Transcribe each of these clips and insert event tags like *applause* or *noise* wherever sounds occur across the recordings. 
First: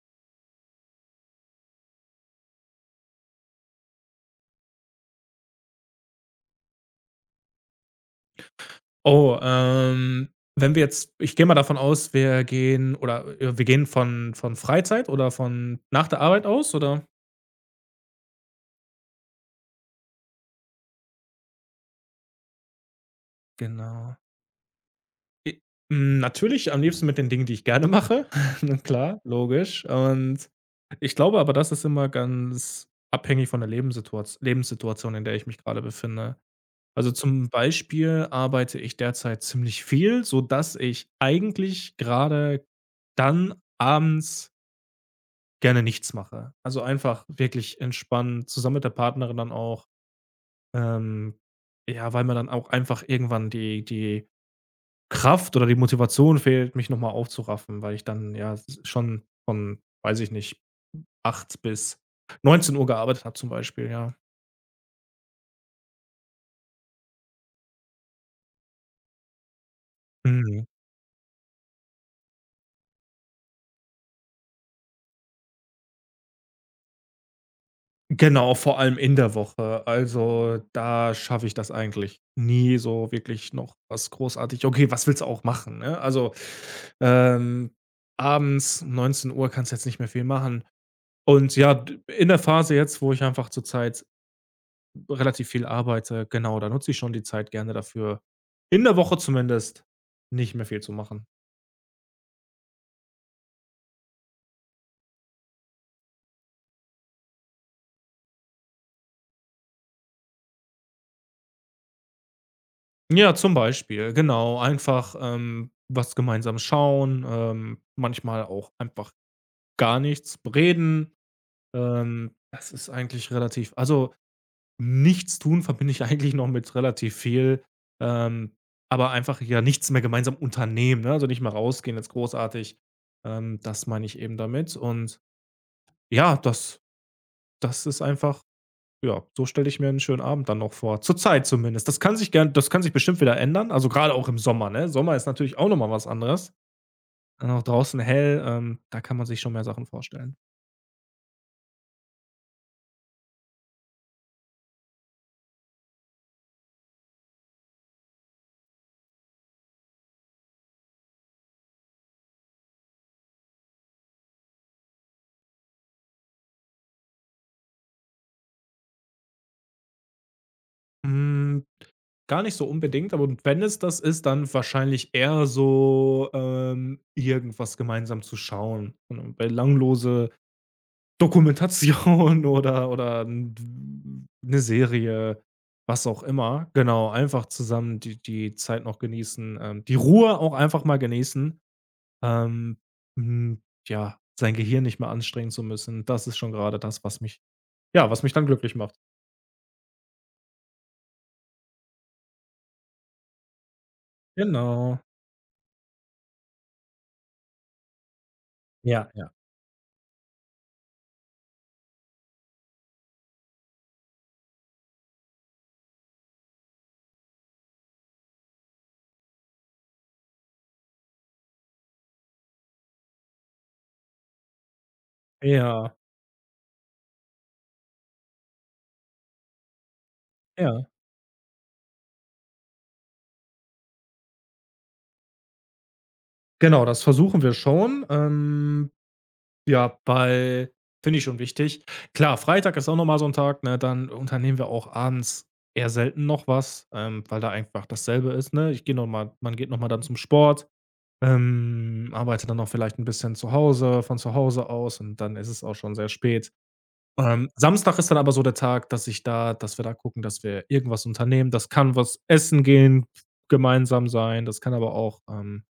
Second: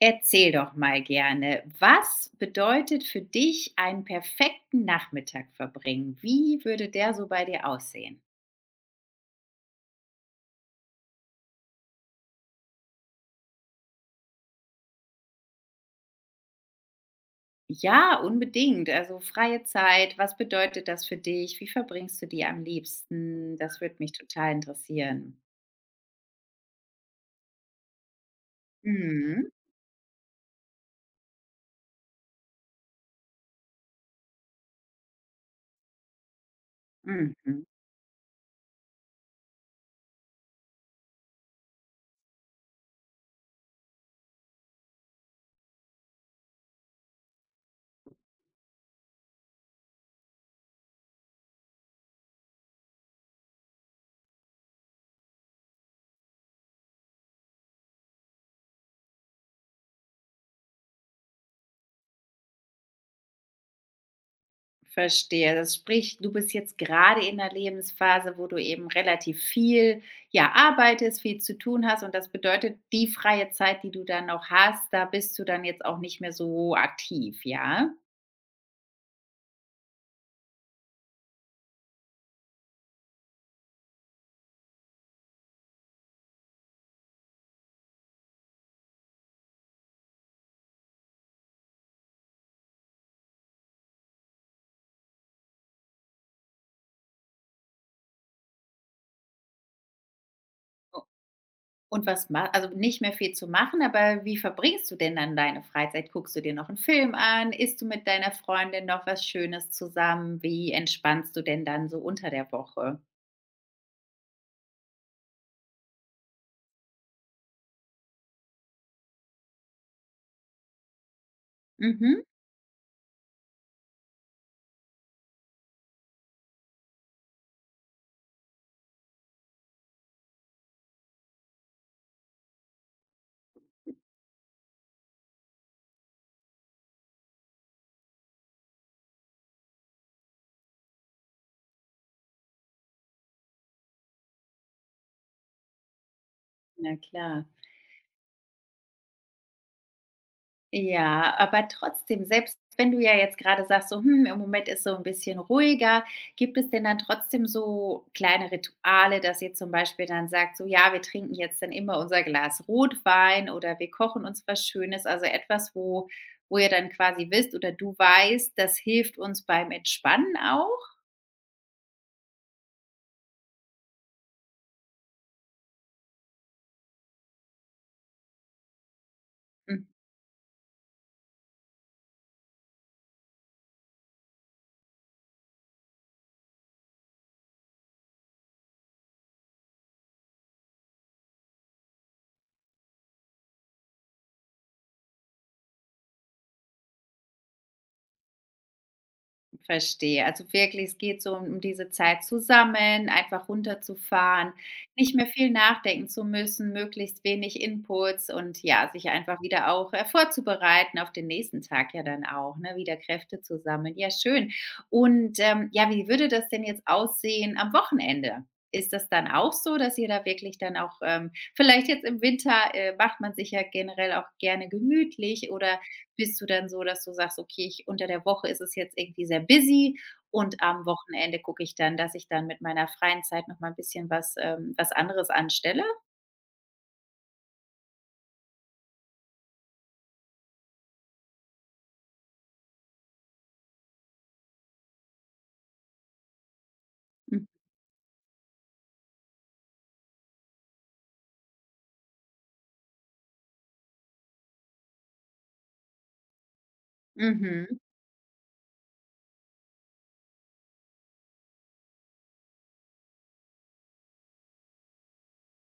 Erzähl doch mal gerne, was bedeutet für dich einen perfekten Nachmittag verbringen? Wie würde der so bei dir aussehen? Oh, wenn wir jetzt ich gehe mal davon aus, wir gehen von Freizeit oder von nach der Arbeit aus, oder? Ja, unbedingt. Also freie Zeit, was bedeutet das für dich? Wie verbringst du die am liebsten? Das würde mich Genau. total interessieren. I Natürlich am liebsten mit den Dingen, die ich gerne mache. *laughs* Na klar, Mhm. logisch. Und ich glaube aber, das ist immer ganz abhängig von der Lebenssituaz Lebenssituation, in der ich mich gerade befinde. Also, zum Mhm. Beispiel arbeite ich derzeit ziemlich viel, sodass ich eigentlich gerade dann abends gerne nichts mache. Also, einfach wirklich entspannen, zusammen mit der Partnerin dann auch. Ähm, ja, weil mir dann auch einfach irgendwann die Kraft oder die Motivation fehlt, mich noch mal aufzuraffen, weil ich dann ja s schon von, weiß ich nicht, 8 bis 19 Uhr gearbeitet habe zum Beispiel, ja. Verstehe. Das sprich, du bist jetzt gerade in der Lebensphase, wo du eben relativ viel, ja, Mhm. arbeitest, viel zu tun hast und das bedeutet, die freie Zeit, die du dann noch hast, da bist du dann jetzt auch nicht mehr so aktiv, ja? Genau, vor allem in der Woche. Also, da schaffe ich das eigentlich nie so wirklich noch was großartig okay, was willst du auch machen, ne? Also, ähm, abends um Uhr kannst du jetzt nicht mehr viel machen. Und ja, d in der Phase jetzt, wo ich einfach zurzeit relativ viel arbeite, genau, da nutze ich schon die Zeit gerne dafür, in der Woche zumindest nicht mehr viel zu machen. Und was machst also, nicht mehr viel zu machen, aber wie verbringst du denn dann deine Freizeit? Guckst du dir noch einen Film an? Isst du mit deiner Freundin noch was Schönes zusammen? Wie entspannst du denn dann so unter der Woche? Ja, zum Beispiel, genau. Einfach, was gemeinsam schauen, manchmal auch einfach gar nichts, reden. Mhm, Das ist eigentlich relativ also, nichts tun verbinde ich *laughs* eigentlich noch mit relativ viel, ähm, aber einfach ja nichts mehr gemeinsam unternehmen, ne? Also, nicht mal rausgehen jetzt großartig. Das meine ich eben damit und ja, das ist einfach ja, so stelle ich mir einen schönen Abend dann noch vor. Zurzeit zumindest. Das kann sich bestimmt wieder ändern, also, gerade auch im Sommer, ne? Sommer ist natürlich auch noch mal was anderes. na klar. Dann auch draußen hell, da kann man sich schon mehr Sachen vorstellen. Ja, aber trotzdem, selbst wenn du ja jetzt gerade sagst, so: „Hm, im Moment ist so ein bisschen ruhiger“, gibt es denn dann trotzdem so kleine Rituale, dass ihr zum Beispiel dann sagt, so: „Ja, wir trinken jetzt dann immer unser Glas Rotwein“ oder „wir kochen uns was Schönes“, also etwas, wo ihr dann quasi wisst oder du weißt, das hilft uns beim Entspannen auch? Hm Gar nicht so unbedingt, aber wenn es das ist, dann wahrscheinlich eher so, irgendwas gemeinsam zu schauen. Eine Mhm. belanglose Dokumentation *laughs* oder 'n w 'ne Serie, was auch immer. Genau, einfach zusammen die Zeit noch genießen, die Ruhe auch einfach mal genießen, ähm, hm, ja, sein Gehirn nicht mehr anstrengen zu müssen. Das ist schon gerade das, was mich ja, was mich dann glücklich macht. Verstehe. Also wirklich, es geht so um diese Zeit zusammen, einfach runterzufahren, Genau. nicht mehr viel nachdenken zu müssen, möglichst wenig Inputs und ja, Ja, sich ja. einfach wieder auch vorzubereiten auf den nächsten Tag ja dann auch, ne? Wieder Kräfte zu sammeln. Ja, schön. Und ja, wie würde das denn jetzt aussehen am Wochenende? Ist das dann auch so, dass ihr da wirklich dann auch, vielleicht jetzt im Winter macht man sich ja generell auch gerne gemütlich oder Ja, bist du dann so, dass du sagst: „Okay, ich unter der Woche ist es jetzt irgendwie sehr busy und am ja. Wochenende gucke ich dann, dass ich dann mit meiner freien Zeit noch mal ein bisschen was was anderes anstelle?“ Genau, das versuchen wir schon. Ja, weil finde ich schon wichtig. Klar, Freitag ist auch noch mal so ein Tag, ne, dann unternehmen wir auch abends eher selten noch was, weil M da einfach dasselbe ist, ne? Ich gehe noch mal Man geht noch mal dann zum Sport, arbeitet dann noch vielleicht ein bisschen zu Hause von zu Hause aus und dann ist es auch schon sehr spät. Mhm, Samstag ist dann aber so der Tag, dass wir da gucken, dass wir irgendwas unternehmen. Das kann was essen gehen, gemeinsam sein, das kann aber auch,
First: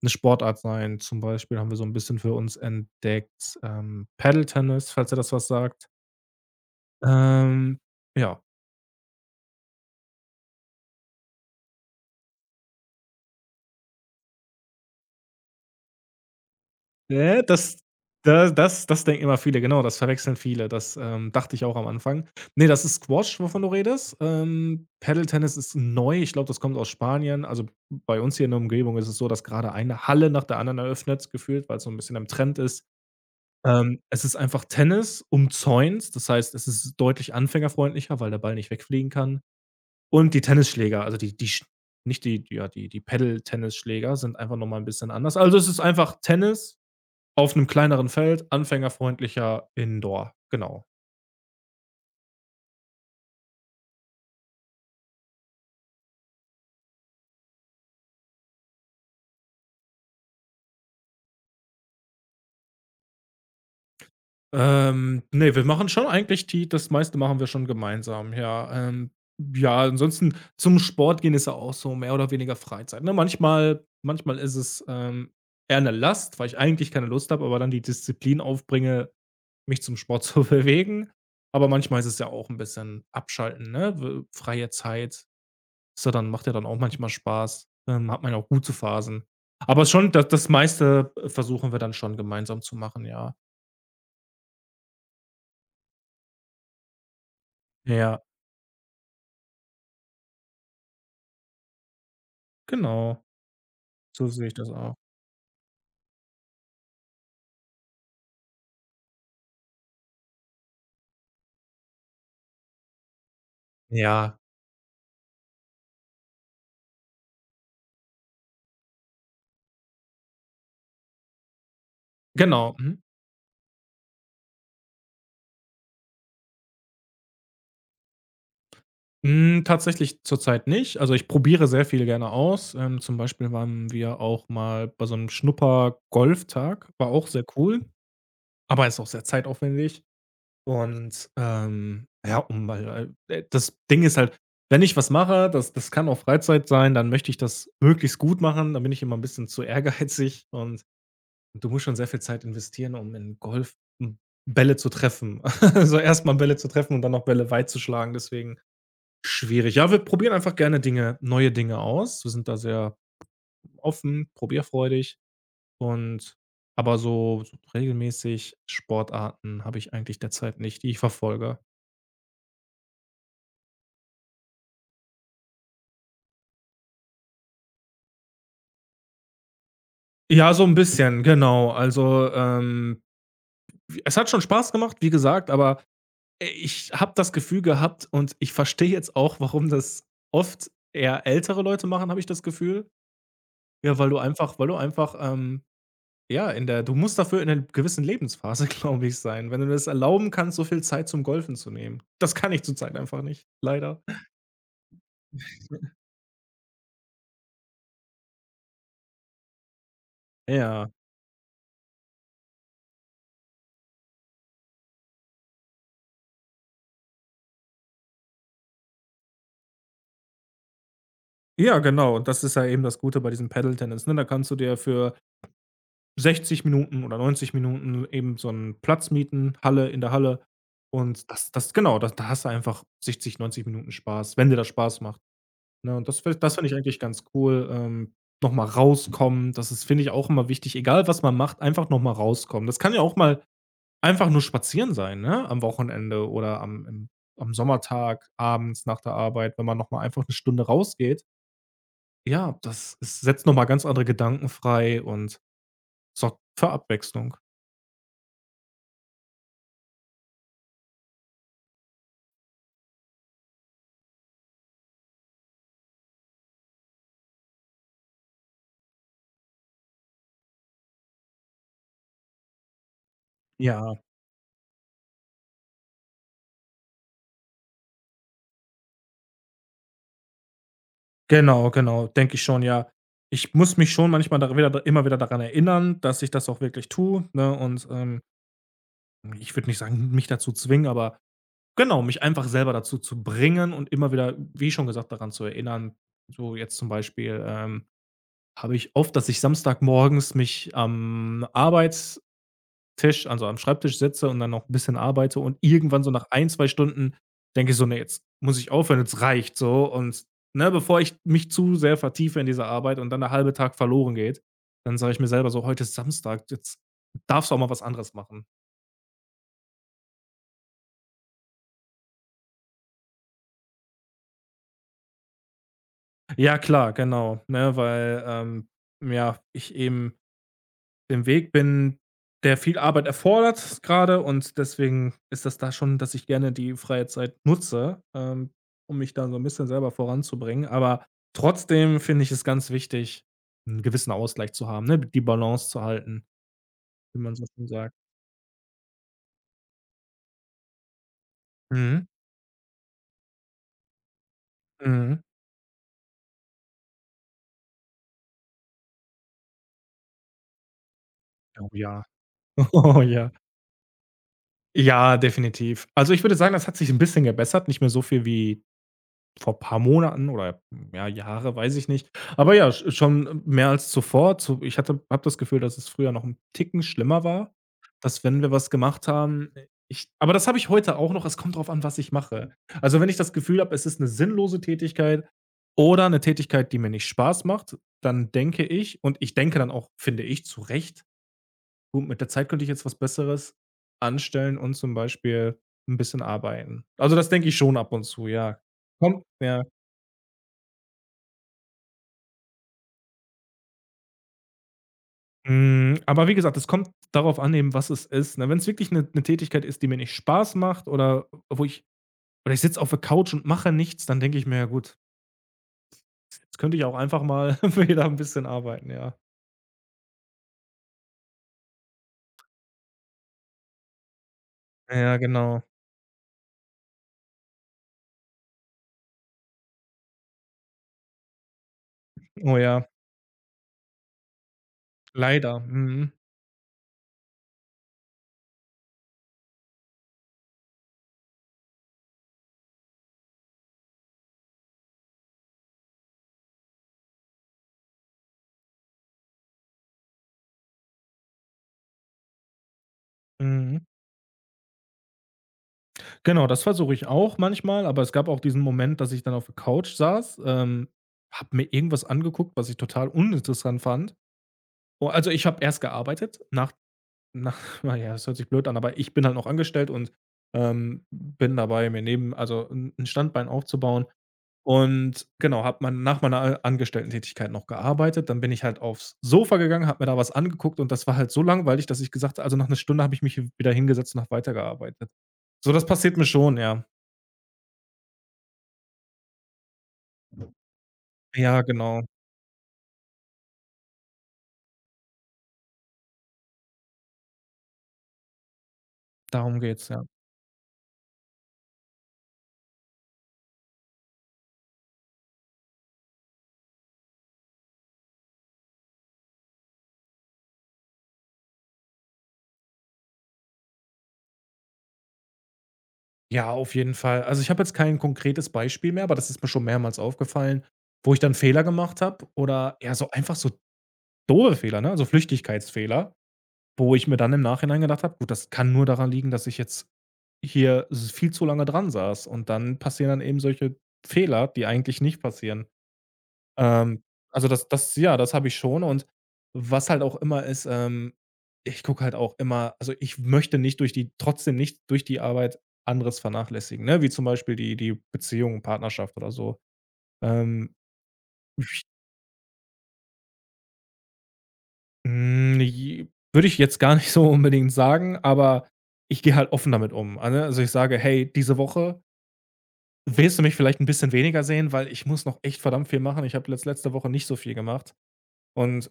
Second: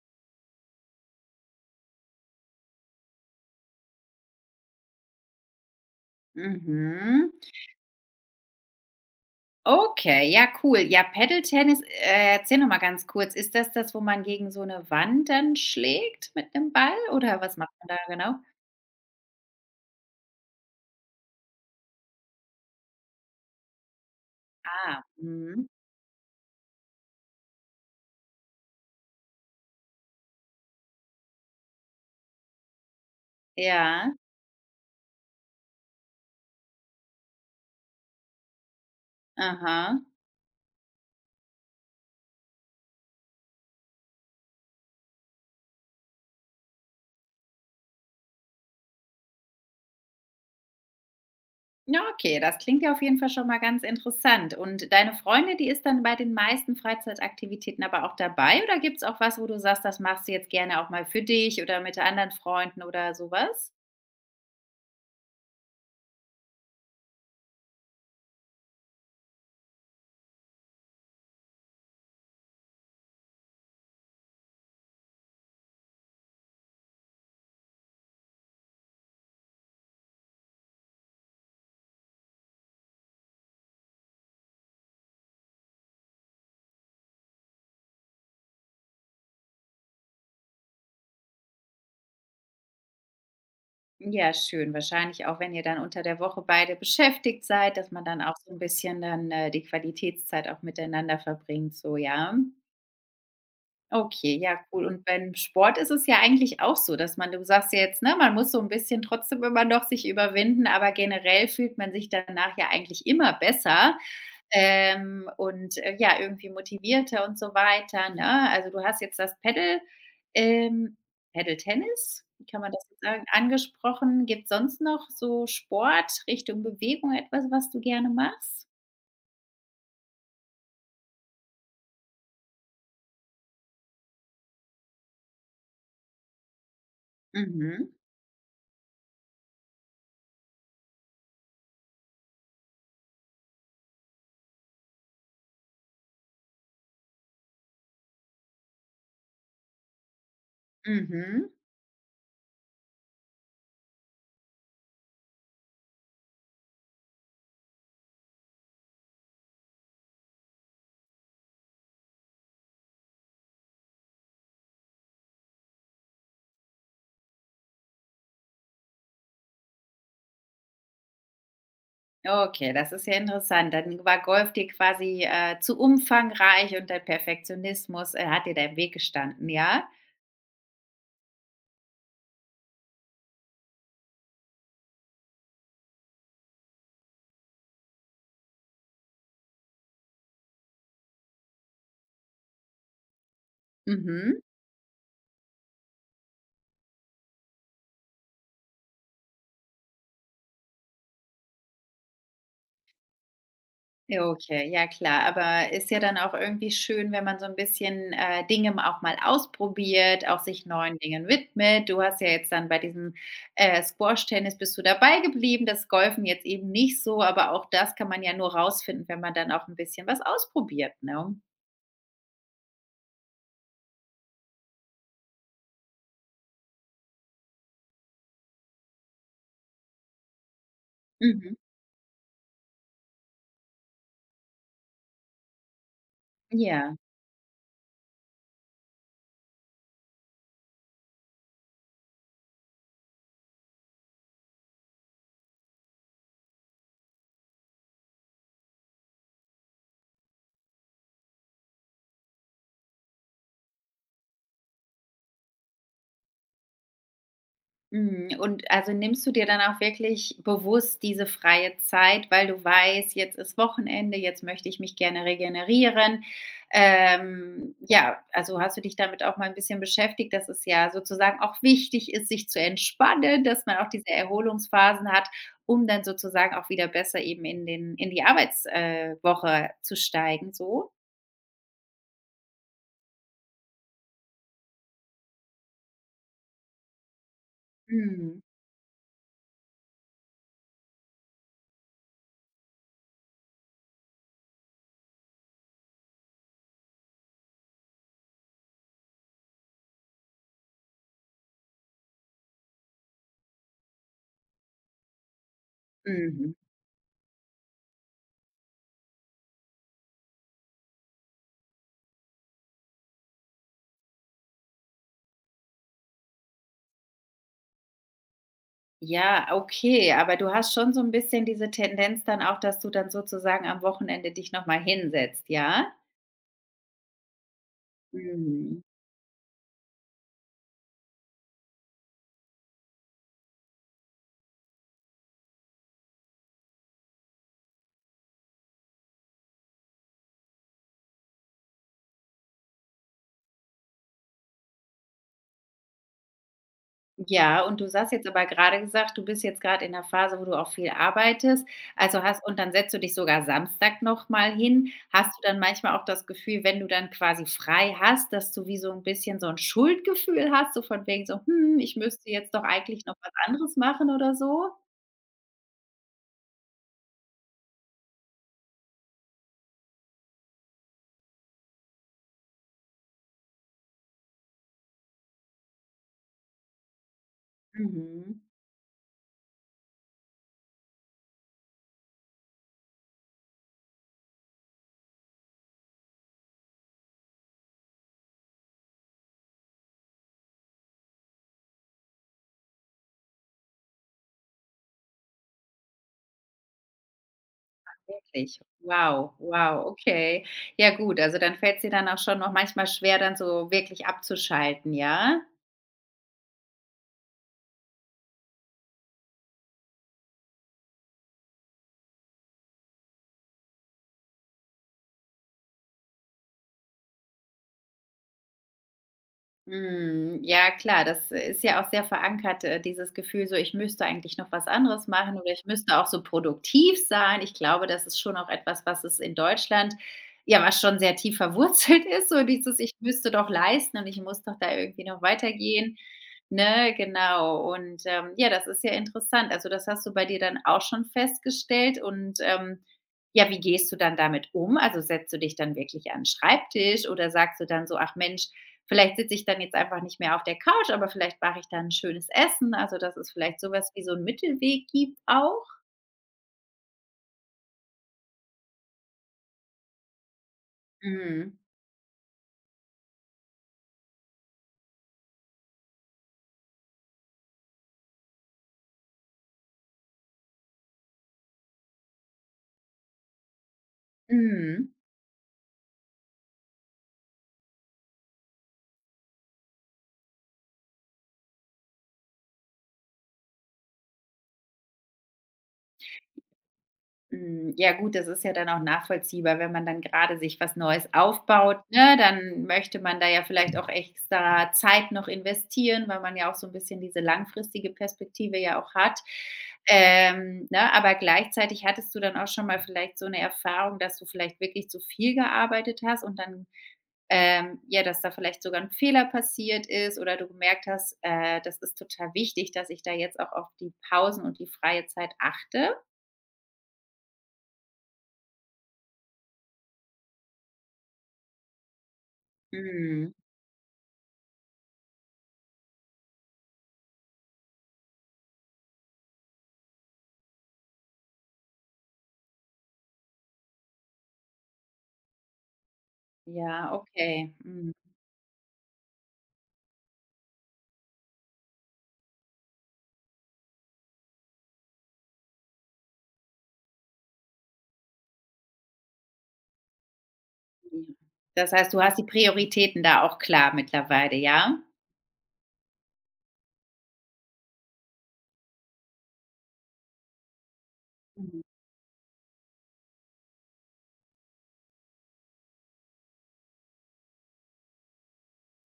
'ne Sportart sein. Zum Beispiel haben wir so 'n bisschen für uns entdeckt, Paddle-Tennis, falls dir das was sagt. mhm. Ähm, ja, Okay, ja cool. Ja, Paddletennis, erzähl noch mal ganz kurz, ist das das, wo man gegen so eine Wand dann schlägt mit 'nem Ball oder äh, was macht das man da genau? da das das denken immer viele, genau, das verwechseln viele. Das, dachte ich auch am Anfang. Ne, das ist Squash, wovon du redest. Ah, Paddle-Tennis mhm. ist neu. Ich glaube, das kommt aus Spanien. Also, bei uns hier in der Umgebung ist es so, dass grade eine Halle nach der anderen eröffnet, gefühlt, weil's so 'n bisschen im Trend ist. Ähm, Ja, es ist einfach Tennis umzäunt. Das heißt, es ist deutlich anfängerfreundlicher, weil der Ball nicht wegfliegen kann. aha. Und die Tennisschläger, also die die sch nicht die die ja, die die Paddle-Tennisschläger sind einfach noch mal 'n bisschen anders. Also, es ist einfach Tennis auf einem kleineren Feld, anfängerfreundlicher Indoor, genau. Ja, okay, das klingt ja auf jeden Fall schon mal ganz interessant. Und deine Freundin, die ist dann bei den meisten Freizeitaktivitäten aber auch dabei oder gibt's auch was, wo du sagst, das machst du jetzt gerne auch mal für dich oder mit anderen Freunden oder sowas? Ne, wir machen schon eigentlich die das meiste machen wir schon gemeinsam, ja. Ja, ansonsten zum Sport gehen ist ja auch so mehr oder weniger Freizeit, ne? Manchmal ist es, eher eine Last, weil ich eigentlich keine Lust habe, aber dann die Disziplin aufbringe, mich zum Sport *laughs* zu bewegen. Aber manchmal ist es ja auch ein bisschen abschalten, ne? W Freie Zeit ist ja dann macht ja dann auch manchmal Spaß. Hat man ja auch gute Phasen. Aber schon das, das meiste versuchen wir dann schon gemeinsam zu machen, ja. Ja, schön. Wahrscheinlich auch, wenn ihr dann unter der Woche beide beschäftigt seid, dass man Ja, dann auch so ein bisschen dann, die Qualitätszeit auch miteinander verbringt, so, ja? genau. So Okay, sehe ich ja das cool. auch. Und beim Sport ist es ja eigentlich auch so, dass man du sagst ja jetzt, ne, man muss so ein bisschen trotzdem immer noch sich überwinden, aber generell fühlt man sich danach ja eigentlich immer besser, Ja. Und, ja, irgendwie motivierter und so weiter, ne? Also, du hast jetzt das Paddel ähm, Paddle-Tennis, wie kann man Genau, das so mhm. sagen, angesprochen. Gibt es sonst noch so Sport Richtung Bewegung etwas, was du gerne machst? Tatsächlich zurzeit nicht. Also, ich probiere sehr viel gerne aus. Zum Beispiel waren wir auch mal bei so einem Schnupper-Golftag, war auch sehr cool, Mhm, aber ist auch sehr zeitaufwendig und, ja, um weil, das Ding ist halt, wenn ich was mache, das kann auch Freizeit sein, dann möchte ich das möglichst gut machen. Dann bin ich immer ein bisschen zu ehrgeizig und mhm. Und Du musst schon sehr viel Zeit investieren, um in Golf, hm, Bälle zu treffen. *laughs* Also, erst mal Bälle zu treffen und dann noch Bälle weit zu schlagen, deswegen schwierig. Ja, wir probieren einfach gerne Dinge neue Dinge aus. Wir sind da sehr offen, probierfreudig und aber so regelmäßig Sportarten habe ich eigentlich derzeit nicht, die ich verfolge. Okay, das ist ja interessant. Dann war Golf dir quasi, zu umfangreich und dein Perfektionismus, hat dir da im Weg gestanden, ja? Ja, so ein bisschen, genau. Also, Es hat schon Spaß gemacht, wie gesagt, aber ich habe das Gefühl gehabt und ich verstehe jetzt auch, warum das oft eher ältere Leute machen, habe ich das Gefühl. Ja, Mhm. Weil du einfach, ja, in der du musst dafür in einer gewissen Lebensphase, *laughs* glaube ich, sein, wenn du das erlauben kannst, so viel Zeit zum Golfen zu nehmen. Das kann ich zurzeit einfach nicht, leider. Ja, okay, ja klar. Aber ist ja dann auch irgendwie schön, wenn man so ein bisschen, Dinge auch mal ausprobiert, auch sich Ja. neuen Dingen widmet. Du hast ja jetzt dann bei diesem, Squash-Tennis bist du dabei geblieben, das Golfen jetzt eben nicht so, aber auch das kann man ja nur rausfinden, wenn man dann auch ein bisschen was ausprobiert, ne? Ja, genau, und das ist ja eben das Gute bei diesem Paddle-Tennis, ne? Da kannst du dir für 60 Minuten oder 90 Minuten eben so einen Platz mieten, Halle in der Halle. Und das Mhm. das genau, da hast du einfach 60 90 Minuten Spaß, wenn dir das Spaß macht, ne? Und das finde ich Ja. eigentlich ganz cool, noch mal rauskommen. Das ist, finde ich, auch immer wichtig, egal was man macht, einfach noch mal rauskommen. Das kann ja auch mal einfach nur spazieren sein, ne, am Wochenende oder am Sommertag, abends nach der Arbeit, wenn man noch mal einfach eine Stunde rausgeht. Ja, das es setzt noch mal ganz andere Gedanken frei und sorgt für Abwechslung. Mhm, und also nimmst du dir dann auch wirklich bewusst diese freie Zeit, weil du weißt, jetzt ist Wochenende, jetzt möchte ich mich gerne regenerieren. Ja, also hast du dich damit auch mal ein bisschen beschäftigt, dass es ja sozusagen auch wichtig ist, sich zu entspannen, dass man auch Ja. diese Erholungsphasen hat, um dann sozusagen auch wieder besser eben in den in die Arbeitswoche Woche zu steigen so? Genau, genau, denke ich schon, ja. Ich muss mich schon manchmal da wieder immer wieder daran erinnern, dass ich das auch wirklich tue, ne? Und, ähm, Mhm, ich würde nicht sagen, mich dazu zwingen, aber genau, mich einfach selber dazu zu bringen und immer wieder, wie schon gesagt, daran zu erinnern. So jetzt zum Beispiel, habe ich oft, dass ich samstagmorgens mich am Arbeits Tisch also am Schreibtisch sitze und dann noch ein bisschen arbeite und irgendwann so nach ein mhm. 2 Stunden denke ich so: „Ne, jetzt muss ich aufhören, jetzt reicht so.“ Und, ne, bevor ich mich zu sehr vertiefe in diese Arbeit und dann der halbe Tag verloren geht, dann sage ich mir selber so: „Heute ist Samstag, jetzt darfst du auch mal was anderes machen.“ Ja, okay, aber du hast schon so ein bisschen diese Tendenz dann auch, dass du dann sozusagen am Wochenende dich noch mal hinsetzt, ja? Ja klar, genau, ne, weil, Mhm. ja, ich eben dem Weg bin, der viel Arbeit erfordert gerade und deswegen ist das da schon, dass ich gerne die freie Zeit nutze, um mich da so ein bisschen selber voranzubringen. Aber trotzdem finde ich es ganz wichtig, einen gewissen Ausgleich zu haben, ne, die Balance zu halten, wie man so Ja, schön und du sagt. hast jetzt aber gerade gesagt, du bist jetzt gerade in der Phase, wo du auch viel arbeitest, Mhm, also hast und dann setzt du dich sogar Samstag noch mal hin. mhm. Hast du dann manchmal auch das Gefühl, wenn du dann quasi frei hast, dass du wie so ein bisschen so ein Schuldgefühl hast, so von wegen so: Oh „Hm, ich ja. müsste jetzt doch *laughs* Oh eigentlich noch ja. was anderes machen“ oder so? Ja, definitiv. Also, ich würde sagen, das hat sich ein bisschen gebessert, nicht mehr so viel wie vor ein paar Monaten oder ja, Jahre, weiß ich nicht. Aber ja, schon mehr als zuvor. Zu Ich hatte habe das Gefühl, dass es früher noch ein Ticken schlimmer war, dass Mhm. wenn wir was gemacht haben ich aber das habe ich heute auch noch, es kommt drauf an, was ich mache. Also, wenn ich das Gefühl habe, es ist eine sinnlose Tätigkeit oder eine Tätigkeit, die mir nicht Spaß macht, dann denke ich und ich denke dann auch, finde ich, zu Recht: „Gut, mit der Zeit könnte ich jetzt was Besseres anstellen und zum Beispiel ein bisschen arbeiten.“ Also, das denke ich schon ab und zu, ja. Wirklich? Kommt Wow, ja. wow, okay. Ja gut, also dann fällt's dir dann auch schon noch manchmal schwer, dann so wirklich abzuschalten, ja? Aber wie gesagt, es kommt darauf an eben, was es ist. Wenn es wirklich eine 'ne Tätigkeit ist, die mir nicht Spaß macht oder wo ich oder ich sitze auf der Couch und mache nichts, dann denke ich mir: „Ja gut, jetzt könnte ich auch einfach mal *laughs* wieder ein bisschen arbeiten“, ja. Mhm, ja klar, das ist ja auch sehr verankert, dieses Gefühl so: „Ich müsste eigentlich noch was anderes Ja, machen oder genau. ich müsste auch so produktiv sein.“ Ich glaube, das ist schon auch etwas, was es in Deutschland ja, was schon sehr tief verwurzelt *laughs* ist, so Oh dieses: ja, „Ich müsste doch leisten und ich muss doch da irgendwie noch leider. weitergehen.“ Mhm. Ne, genau. Und, ja, das ist ja interessant. Also, das hast du bei dir dann auch schon festgestellt und, ja, wie gehst du dann damit um? Also, setzt du dich dann wirklich an 'n Schreibtisch oder sagst du dann so: „Ach Mensch, vielleicht sitze ich dann jetzt einfach nicht mehr auf der Couch, aber vielleicht mache ich dann ein schönes Essen, also, dass es vielleicht Mhm. sowas wie so 'n Mittelweg gibt auch.“ Genau, das versuche ich auch manchmal, aber es gab auch diesen Moment, dass ich dann auf der Couch saß, habe Mhm. mir irgendwas angeguckt, was ich total uninteressant fand. Oh, also, ich habe erst gearbeitet nach Na, *laughs* na ja, das hört sich blöd an, aber ich bin halt noch angestellt und, bin dabei, mir neben also ein 'n Standbein aufzubauen. Mhm. Und genau, habe man nach meiner Angestellten-Tätigkeit noch gearbeitet. Dann bin ich halt aufs Sofa gegangen, habe mir da was angeguckt und das war halt so langweilig, dass ich gesagt habe, also nach einer Stunde habe ich mich hi wieder hingesetzt und habe weitergearbeitet. So, das passiert mir schon, ja. Mhm. Ja gut, das ist ja dann auch nachvollziehbar, wenn man dann grade sich was Neues Ja, aufbaut, genau. ne, dann möchte man da ja vielleicht auch extra Zeit noch investieren, weil man ja auch so 'n bisschen diese langfristige Perspektive ja auch hat. Darum geht's, ja. Ne, aber gleichzeitig hattest du dann auch schon mal vielleicht so 'ne Erfahrung, dass du vielleicht wirklich zu viel gearbeitet hast und dann ja, dass da vielleicht sogar ein Fehler passiert ist oder du gemerkt hast, das ist total wichtig, dass ich da jetzt auch auf die Pausen und die freie Zeit achte? Ja, auf jeden Fall. Also, ich habe jetzt kein konkretes Beispiel mehr, aber das ist mir schon mehrmals aufgefallen, wo ich dann Fehler gemacht habe oder ja, so Mhm. einfach so doofe Fehler, ne? Also Flüchtigkeitsfehler, wo ich mir dann im Nachhinein gedacht habe: „Gut, das kann nur daran liegen, dass ich jetzt hier s viel zu lange dran saß.“ Und dann passieren dann eben solche Fehler, die eigentlich nicht passieren. Ja, Ähm, also okay. das Mhm. das Ja, das habe ich schon und was halt auch immer ist, ich gucke halt auch immer also ich möchte nicht durch die trotzdem nicht durch die Arbeit anderes vernachlässigen, ne? Wie zum Beispiel die Beziehung, Partnerschaft oder so. Ähm Mhm. Das heißt, du hast die Prioritäten da auch klar mittlerweile, ja? Hm, j Würde ich jetzt gar nicht so *laughs* unbedingt sagen, aber ich gehe halt offen damit um. Ah, ne, also ich sage: „Hey, diese Mhm. Woche willst du mich vielleicht ein bisschen weniger sehen, weil ich muss noch echt verdammt viel machen. Ich habe letzte Woche nicht so viel gemacht.“ Und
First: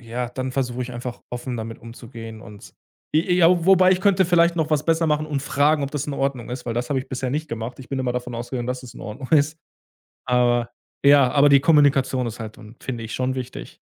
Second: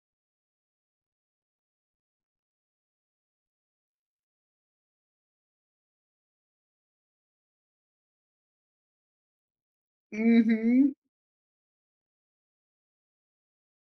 ja, dann versuche ich einfach offen damit umzugehen und j ja, wobei ich könnte vielleicht noch was besser machen und fragen, ob das in Ordnung ist, weil das habe ich bisher nicht gemacht. Ich bin immer davon ausgegangen, dass es in Ordnung *laughs* ist. Aber Mhm. ja, aber die Kommunikation ist halt dann, finde ich, schon wichtig.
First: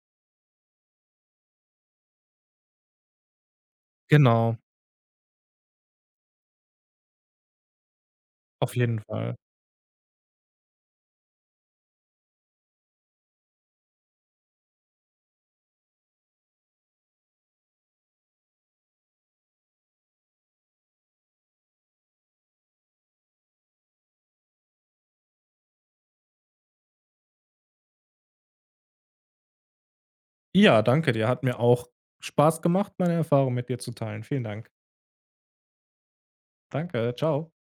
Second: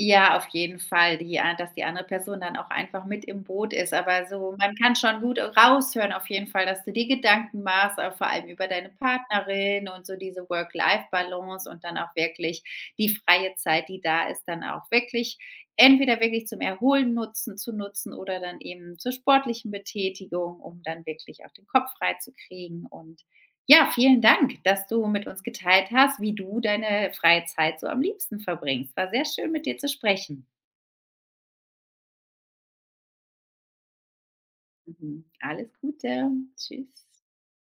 Ja, auf jeden Fall, die a dass die andere Person dann auch einfach mit im Boot ist. Aber so Genau, man kann schon gut raushören auf jeden Fall, dass du dir Gedanken machst, auch vor allem über auf deine jeden Fall. Partnerin und so diese Work-Life-Balance und dann auch wirklich die freie Zeit, die da ist, dann auch wirklich entweder wirklich zum Erholen nutzen zu nutzen oder dann eben zur sportlichen Betätigung, um dann wirklich auch den Kopf frei zu kriegen und ja, vielen Dank, dass du mit uns geteilt hast, wie du deine freie Zeit so am liebsten verbringst. War sehr schön, mit dir zu sprechen. Ja, danke dir. Hat mir auch Spaß gemacht, meine Erfahrung mit dir zu teilen. Vielen Dank. Mhm. Alles Gute. Tschüss. Danke, Ciao.